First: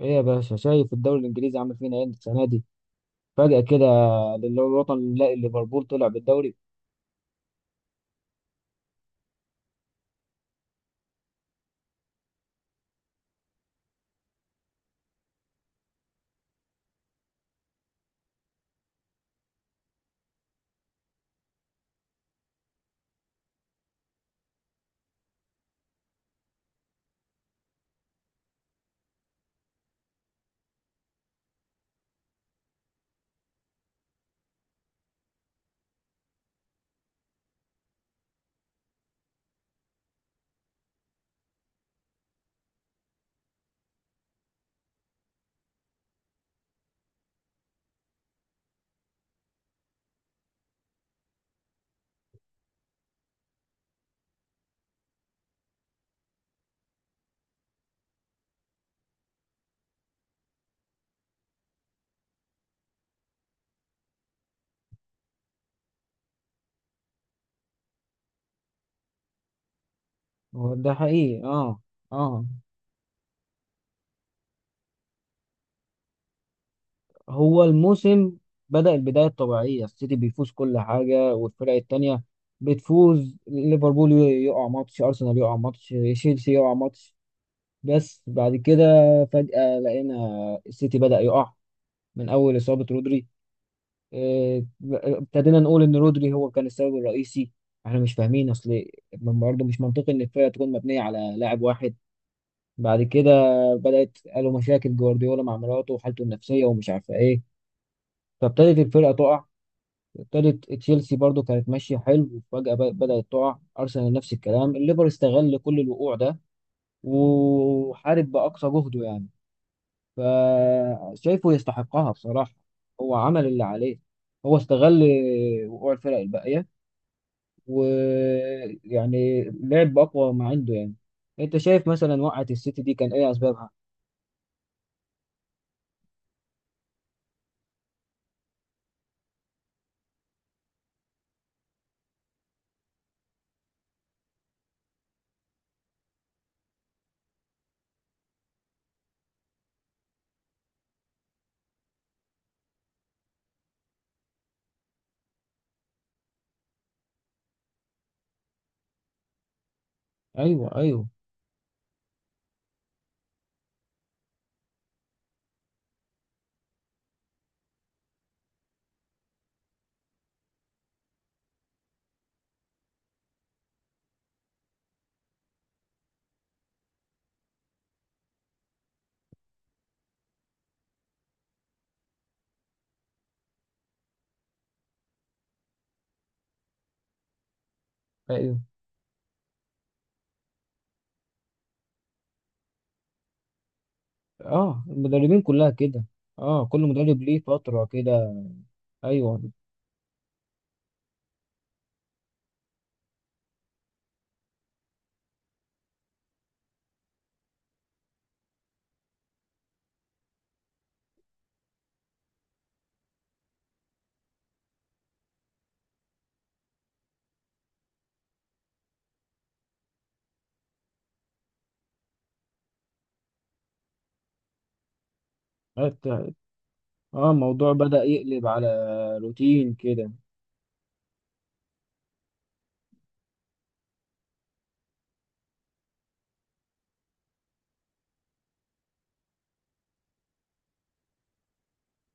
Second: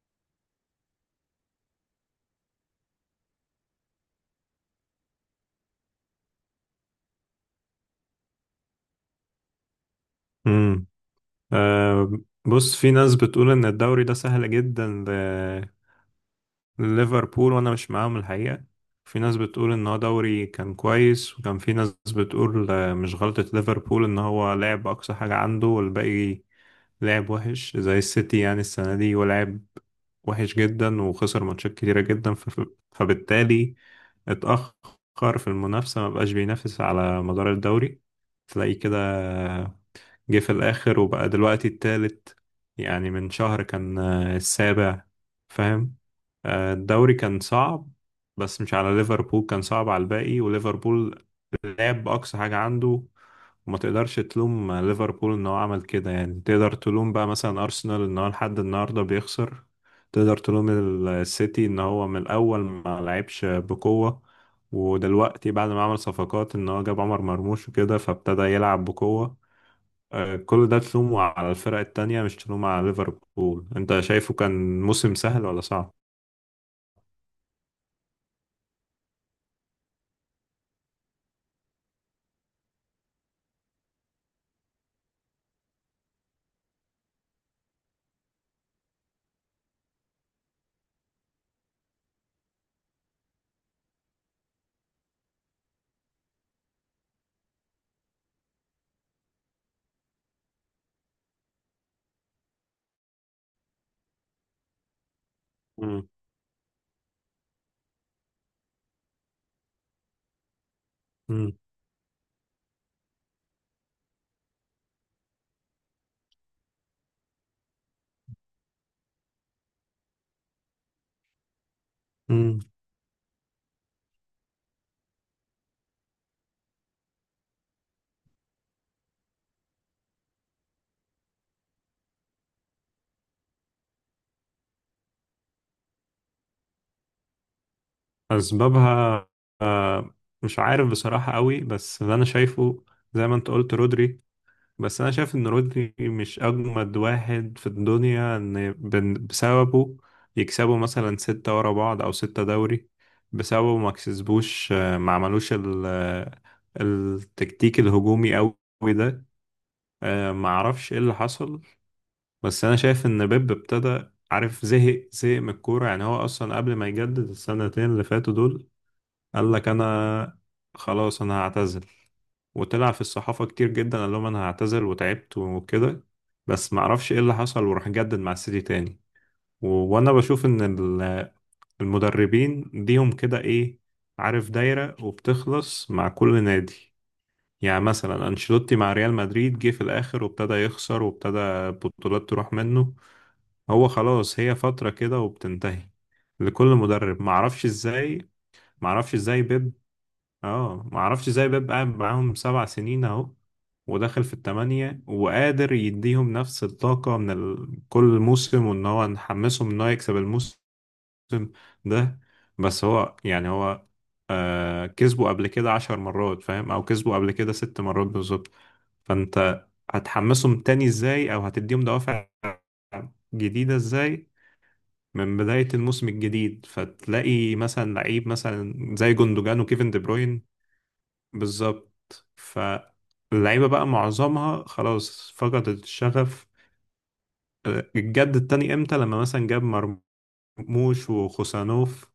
ايه يا باشا، شايف الدوري الانجليزي عامل فينا ايه السنه دي؟ فجاه كده للوطن نلاقي ليفربول طلع بالدوري. امم. أه. بص، في ناس بتقول ان الدوري ده سهل جدا لليفربول وانا مش معاهم الحقيقة. في ناس بتقول ان هو دوري كان كويس، وكان في ناس بتقول مش غلطة ليفربول ان هو لعب اقصى حاجة عنده، والباقي لعب وحش زي السيتي يعني السنة دي، ولعب وحش جدا وخسر ماتشات كتيرة جدا فبالتالي اتأخر في المنافسة، ما بقاش بينافس على مدار الدوري، تلاقيه كده جه في الآخر وبقى دلوقتي التالت. يعني من شهر كان السابع، فاهم؟ الدوري كان صعب، بس مش على ليفربول، كان صعب على الباقي وليفربول لعب بأقصى حاجة عنده. وما تقدرش تلوم ليفربول ان هو عمل كده، يعني تقدر تلوم بقى مثلا ارسنال ان هو لحد النهارده بيخسر، تقدر تلوم السيتي ان هو من الاول ما لعبش بقوة، ودلوقتي بعد ما عمل صفقات ان هو جاب عمر مرموش وكده فابتدى يلعب بقوة. كل هو ده ده تلومه حقيقي. على الفرق اه التانية، مش اه. تلومه على ليفربول. انت شايفه كان موسم سهل ولا صعب؟ هو الموسم بدأ البدايه الطبيعيه، السيتي بيفوز كل حاجه والفرق التانيه بتفوز، ليفربول يقع ماتش، ارسنال يقع ماتش، تشيلسي يقع ماتش. بس بعد كده فجاه لقينا السيتي بدأ يقع من اول اصابه رودري. آه، ابتدينا نقول ان رودري هو كان السبب الرئيسي. احنا مش فاهمين، اصل برضه مش منطقي ان الفرقه تكون مبنيه على لاعب واحد. بعد كده بدات، قالوا مشاكل جوارديولا مع مراته مم. وحالته النفسيه ومش عارفه ايه. فابتدت الفرقه تقع. ابتدت تشيلسي برضه مم. كانت ماشيه حلو وفجاه بدات تقع، ارسنال نفس الكلام، الليفر استغل كل الوقوع ده وحارب باقصى جهده يعني. فشايفه يستحقها بصراحه. مم. هو عمل اللي عليه، هو استغل وقوع الفرق الباقيه ويعني لعب اقوى ما عنده يعني. انت شايف مثلا وقعت السيتي دي كان ايه اسبابها؟ أسبابها آه، مش عارف بصراحة قوي، بس اللي أنا شايفه زي ما أنت قلت رودري. بس أنا شايف إن رودري مش أجمد واحد في الدنيا إن بسببه يكسبوا مثلا ستة ورا بعض أو ستة دوري، بسببه ما كسبوش ما عملوش التكتيك الهجومي قوي ده. ما ايوه اعرفش ايه ايوه اللي حصل. بس انا شايف ان بيب ابتدى عارف زهق زهق من الكوره، يعني هو اصلا قبل ما يجدد السنتين اللي فاتوا دول قال لك انا خلاص انا هعتزل، وطلع في الصحافه كتير جدا قال لهم انا هعتزل وتعبت وكده، بس ما اعرفش ايه اللي حصل وراح جدد مع السيتي تاني. وانا بشوف ان ال- المدربين ليهم كده ايه، عارف دايره وبتخلص مع كل نادي. يعني مثلا ايوه. انشيلوتي مع ريال مدريد جه في الاخر وابتدى يخسر وابتدى البطولات تروح منه، هو خلاص هي اه فترة كده المدربين كلها وبتنتهي كده، اه لكل كل مدرب مدرب. ليه معرفش فترة ازاي كده. معرفش ايوه. ازاي بيب. اه، معرفش ازاي بيب قاعد معاهم 7 سنين اهو، وداخل في التمانية، وقادر يديهم نفس الطاقة من كل موسم، وان هو نحمسهم ان هو يكسب الموسم ده. بس هو يعني هو كسبه قبل كده 10 مرات، فاهم، او كسبه قبل كده 6 مرات بالظبط. فانت هتحمسهم تاني ازاي، او هتديهم دوافع جديدة ازاي من بداية الموسم حتى الجديد؟ اه فتلاقي الموضوع مثلا بدأ لعيب يقلب على مثلا زي جوندوجان روتين وكيفن دي كده. بروين. بالظبط. فاللعيبة بقى معظمها خلاص فقدت الشغف، الجد التاني امتى؟ لما مثلا جاب مرموش وخوسانوف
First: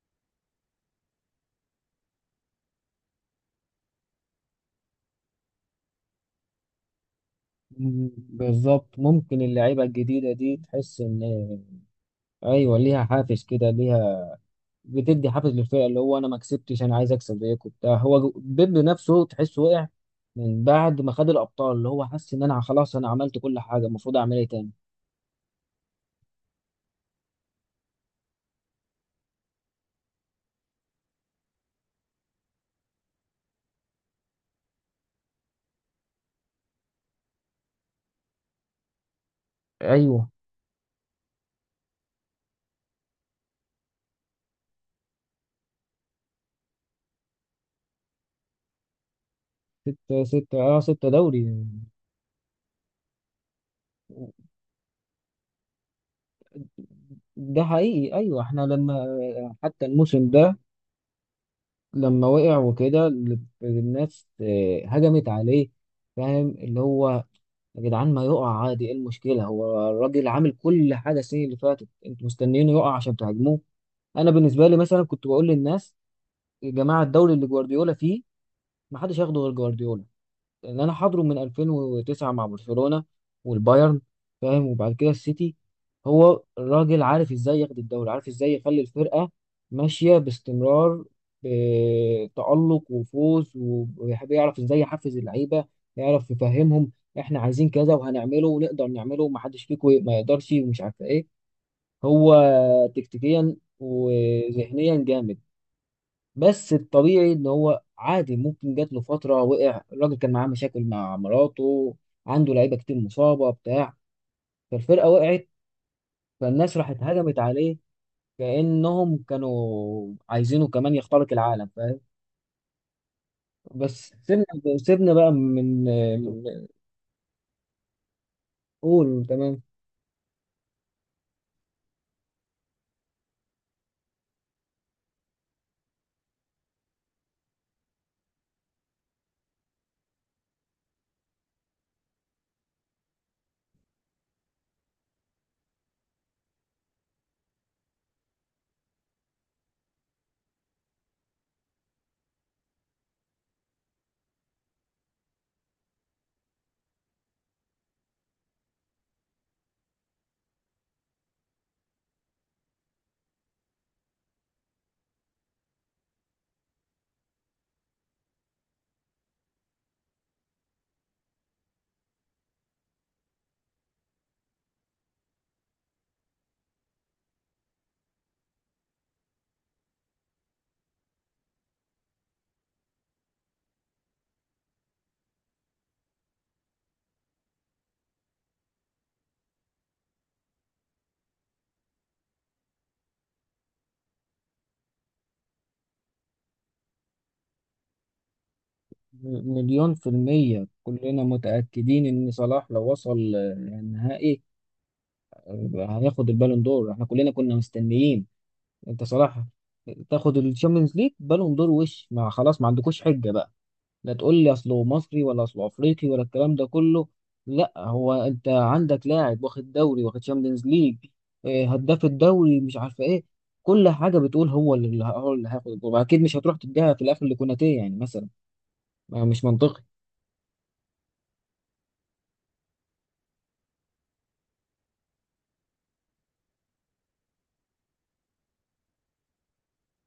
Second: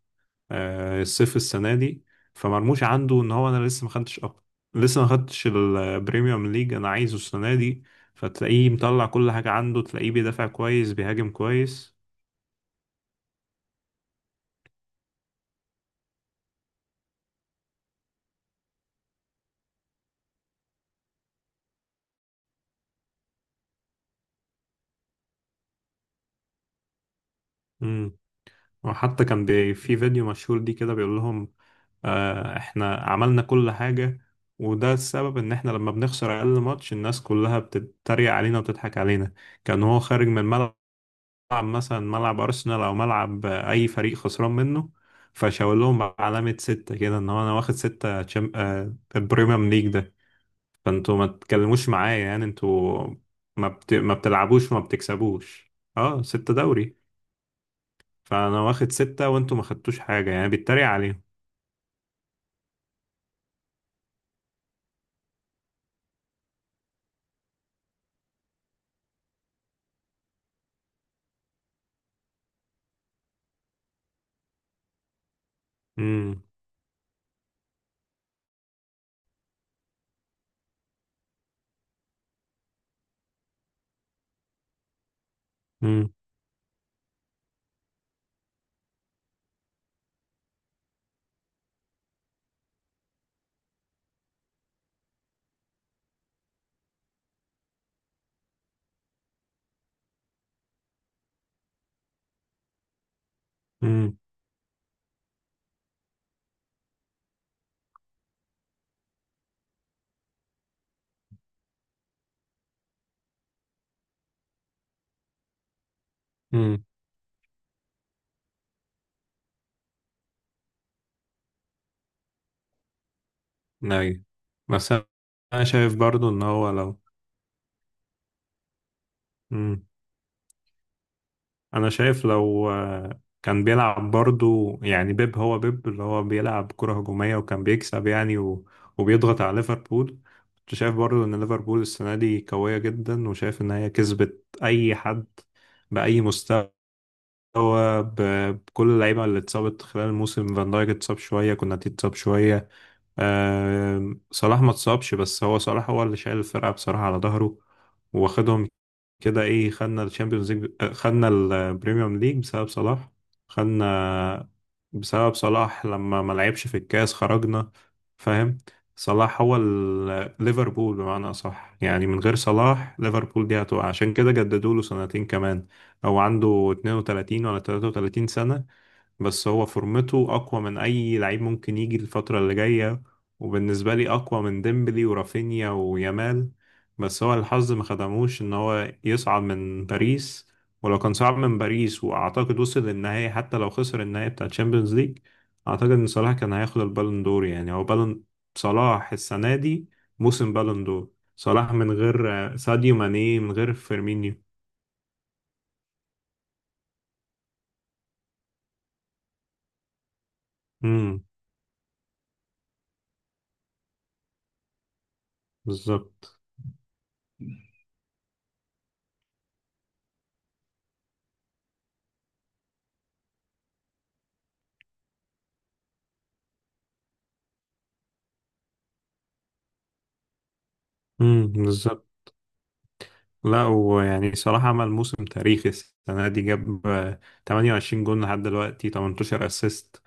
الصيف السنة دي، فمرموش عنده ان هو انا لسه ما خدتش لسه ما خدتش البريميوم ليج انا عايزه السنة دي. مم، فتلاقيه بالظبط، مطلع كل ممكن حاجة عنده، اللعيبة تلاقيه الجديدة بيدافع دي كويس تحس ان بيهاجم كويس. ايوه ليها حافز كده، ليها، بتدي حافز للفرقه، اللي هو انا ما كسبتش، انا عايز اكسب زيكم وبتاع. هو بيب نفسه تحسه وقع من بعد ما خد الابطال، اللي هو حس ان انا خلاص انا عملت كل حاجه، المفروض اعمل ايه تاني؟ امم. وحتى كان في فيديو مشهور دي كده بيقول لهم احنا عملنا كل حاجة، وده السبب ان احنا لما بنخسر اقل ماتش الناس كلها بتتريق علينا وتضحك علينا. كان هو خارج ايوه من الملعب، ملعب مثلا ملعب ارسنال او ملعب اي فريق خسران منه، فشاور لهم علامة ستة كده ان هو انا واخد ستة تشام... آه، البريميوم ليج ده، ستة ستة اه ستة فانتوا ما دوري. تتكلموش معايا، يعني انتوا ما بتلعبوش وما بتكسبوش، اه ستة دوري ده حقيقي ايوه. احنا فانا واخد لما ستة وانتوا ما حتى خدتوش الموسم حاجة، يعني ده بيتريق عليهم. لما وقع وكده الناس هجمت عليه. فاهم اللي هو يا جدعان ما يقع عادي، ايه المشكلة؟ هو الراجل عامل كل حاجة السنة اللي فاتت، انتوا مستنيينه يقع عشان تهاجموه. انا بالنسبه لي مثلا كنت بقول للناس امم. يا جماعه الدوري اللي جوارديولا فيه ما حدش ياخده غير جوارديولا، لان انا حاضره من 2009 مع برشلونه والبايرن، فاهم، وبعد كده السيتي. امم. هو الراجل عارف ازاي ياخد الدوري، عارف ازاي يخلي الفرقه ماشيه باستمرار بتألق وفوز، وبيحب يعرف ازاي يحفز اللعيبه، يعرف يفهمهم احنا عايزين كذا وهنعمله ونقدر نعمله ومحدش فيكم ما يقدرش ومش عارف ايه. هو تكتيكيا امم. وذهنيا جامد. بس الطبيعي ان هو عادي ممكن جات له فتره وقع، الراجل كان معاه مشاكل مع مراته، عنده لعيبه كتير مصابه بتاع، فالفرقه وقعت، فالناس امم. راحت هجمت عليه كانهم كانوا عايزينه كمان يخترق العالم، فاهم. بس ايوه، سيبنا، بس سيبنا بقى انا من شايف برضو ان من- هو لو قول تمام. انا شايف لو كان بيلعب برضو يعني بيب، هو بيب اللي هو بيلعب كرة هجومية وكان بيكسب يعني وبيضغط على ليفربول، كنت شايف برضو ان ليفربول السنة دي قوية جدا، وشايف ان هي كسبت اي حد بأي مستوى بكل اللعيبة اللي اتصابت خلال الموسم. فان دايك اتصاب شوية، كوناتي اتصاب شوية، صلاح ما اتصابش، بس هو صلاح هو اللي شايل الفرقة بصراحة على ظهره، واخدهم كده ايه، خدنا الشامبيونز ليج خدنا البريميوم ليج بسبب صلاح، خدنا بسبب صلاح، لما ما لعبش في الكاس خرجنا، فاهم. صلاح هو ليفربول بمعنى اصح، يعني من غير صلاح ليفربول دي هتقع، عشان كده جددوا له سنتين كمان. او عنده 32 ولا 33 سنة، بس هو فورمته اقوى من اي لعيب ممكن يجي الفترة اللي جاية، وبالنسبة لي اقوى من ديمبلي ورافينيا ويامال. بس هو الحظ ما خدموش ان هو يصعد من باريس، ولو كان صعد من باريس واعتقد وصل للنهاية، حتى لو خسر النهاية بتاع تشامبيونز ليج، اعتقد ان صلاح كان هياخد البالون دور، يعني هو بالون صلاح السنة دي، مليون في موسم المية بالون دور، كلنا صلاح من متأكدين إن غير صلاح لو ساديو وصل ماني من غير النهائي فيرمينيو. هياخد البالون دور. احنا كلنا كنا مستنيين، انت صراحه تاخد الشامبيونز ليج، امم، بالون دور، وش مع خلاص، ما عندكوش حجه بقى. لا تقول لي اصله مصري ولا اصله افريقي ولا بالظبط. الكلام ده كله. لا، هو انت عندك لاعب واخد دوري، واخد شامبيونز ليج، هداف الدوري، مش عارفه ايه، كل حاجه بتقول هو اللي هياخد الكوره اكيد، مش هتروح تديها في الاخر لكوناتيه يعني مثلا، ما مش منطقي. امم، بالظبط. لا، ويعني صراحة عمل موسم تاريخي السنة دي، جاب 28 جون لحد دلوقتي، 18 اسيست،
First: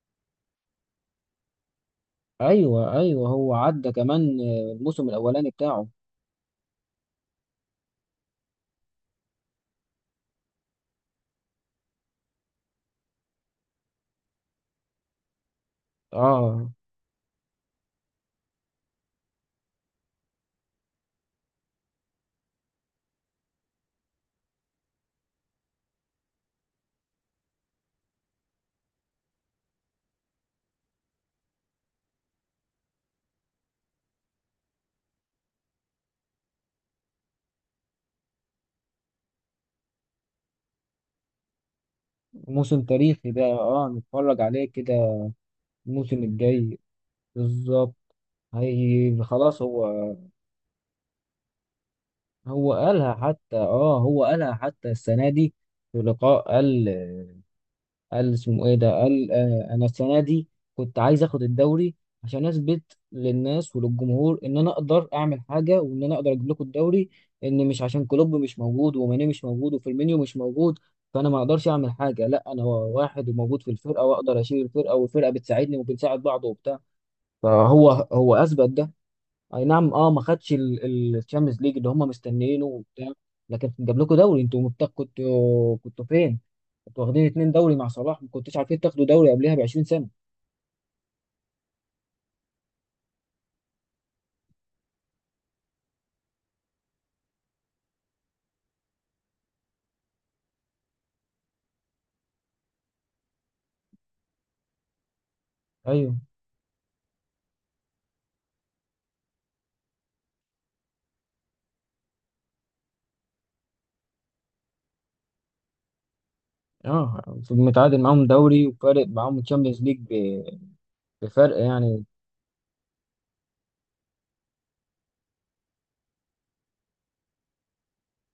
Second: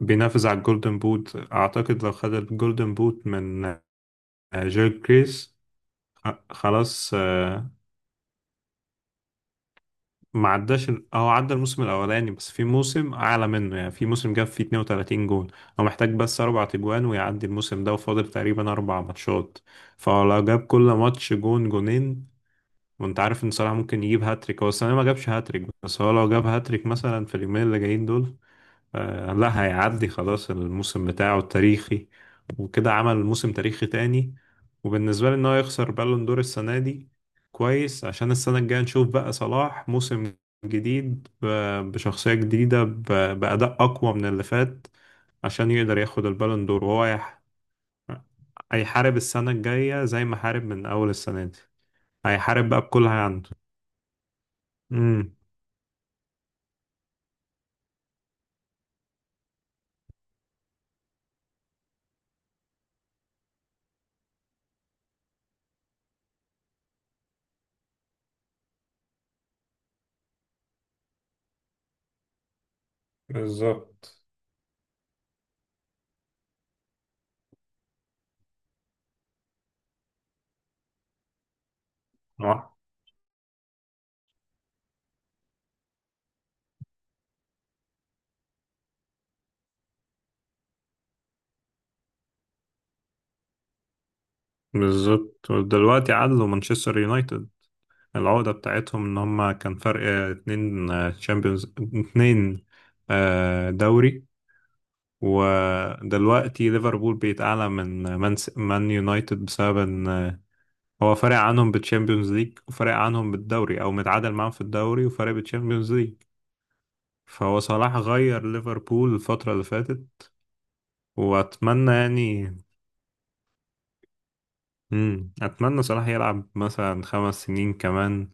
بينافس على الجولدن بوت. أعتقد لو خد ايوه الجولدن بوت ايوه هو من عدى كمان جيل الموسم الاولاني كريس، بتاعه. خلاص، ما عداش أو عدى الموسم الأولاني، بس في موسم أعلى منه يعني في موسم جاب فيه 32 جون. هو محتاج بس أربع اه تجوان ويعدي الموسم ده، وفاضل تقريبا أربع ماتشات، فلو جاب كل ماتش جون جونين، وانت عارف ان صلاح ممكن يجيب هاتريك، هو السنه ما جابش هاتريك بس هو لو جاب هاتريك مثلا في اليومين اللي جايين دول، لا هيعدي خلاص الموسم بتاعه التاريخي، وكده عمل موسم تاريخي تاني. وبالنسبه لي ان هو يخسر بالون دور السنه دي كويس، عشان السنه الجايه نشوف بقى صلاح موسم جديد بشخصيه موسم جديده تاريخي ده، باداء اه اقوى من نتفرج اللي عليه فات، كده عشان يقدر الموسم ياخد البالون الجاي. دور. وهو بالظبط. هيحارب هي السنه خلاص هو، الجايه زي ما حارب من اول السنه دي، هيحارب هو بقى بكل قالها اللي حتى، اه هو قالها حتى السنة عنده. دي في لقاء، قال، قال اسمه ايه ده، قال آه انا السنة دي كنت عايز اخد الدوري عشان اثبت للناس وللجمهور ان انا اقدر اعمل حاجة، وان انا اقدر اجيب لكم الدوري، ان مش عشان كلوب مش موجود وماني مش موجود وفيرمينيو مش موجود فانا ما اقدرش اعمل حاجة، لا انا واحد وموجود في الفرقة بالظبط. واقدر اشيل الفرقة والفرقة بتساعدني وبنساعد بعض وبتاع. فهو هو اثبت ده. اي نعم اه ما خدش الشامبيونز ليج اللي هم مستنيينه اه، وبتاع، لكن جاب لكم دوري. انتوا مبتغ كنتوا، كنتوا فين؟ كنتوا واخدين اتنين دوري مع صلاح، ما كنتوش عارفين تاخدوا دوري قبلها ب 20 سنه. بالظبط. ودلوقتي عدلوا مانشستر يونايتد، العودة بتاعتهم ان هم كان فرق اتنين تشامبيونز، اتنين دوري. ايوه ودلوقتي ليفربول بقت اعلى من مان يونايتد، بسبب ان هو فارق عنهم بالتشامبيونز ليج، وفارق عنهم بالدوري او متعادل معاهم في الدوري وفارق بالتشامبيونز ليج. اه. فهو صلاح متعادل معاهم غير دوري وفارق ليفربول معاهم الفترة اللي الشامبيونز ليج فاتت، بفرق واتمنى يعني. يعني اتمنى صلاح يلعب مثلا 5 سنين كمان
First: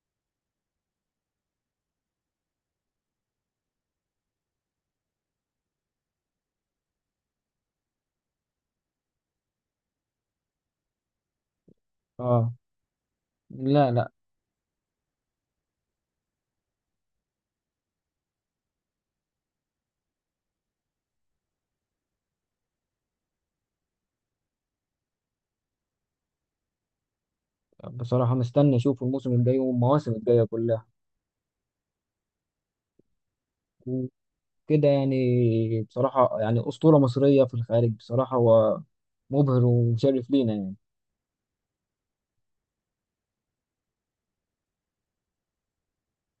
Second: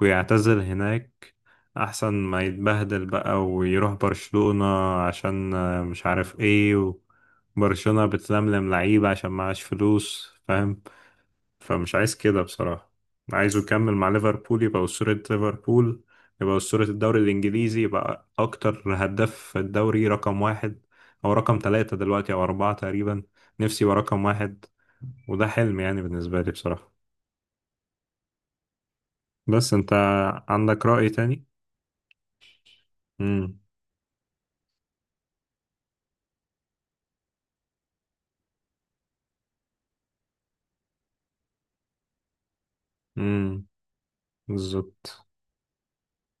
ويعتزل هناك، احسن ما يتبهدل بقى ويروح برشلونة عشان مش عارف ايه، وبرشلونة بتلملم لعيبة عشان معاش فلوس فاهم، فمش عايز كده اه بصراحة. عايزه لا يكمل مع لا، ليفربول، يبقى أسطورة ليفربول، يبقى أسطورة الدوري الإنجليزي، يبقى أكتر هداف في الدوري رقم واحد، أو رقم ثلاثة دلوقتي أو أربعة تقريبا، نفسي يبقى رقم واحد، وده حلم يعني بالنسبة لي بصراحة. بصراحه مستني اشوف الموسم الجاي بس انت والمواسم الجايه كلها عندك رأي تاني؟ امم. وكده يعني. بصراحه يعني اسطوره مصريه في الخارج، بصراحه هو مبهر ومشرف لينا يعني. امم، بالظبط.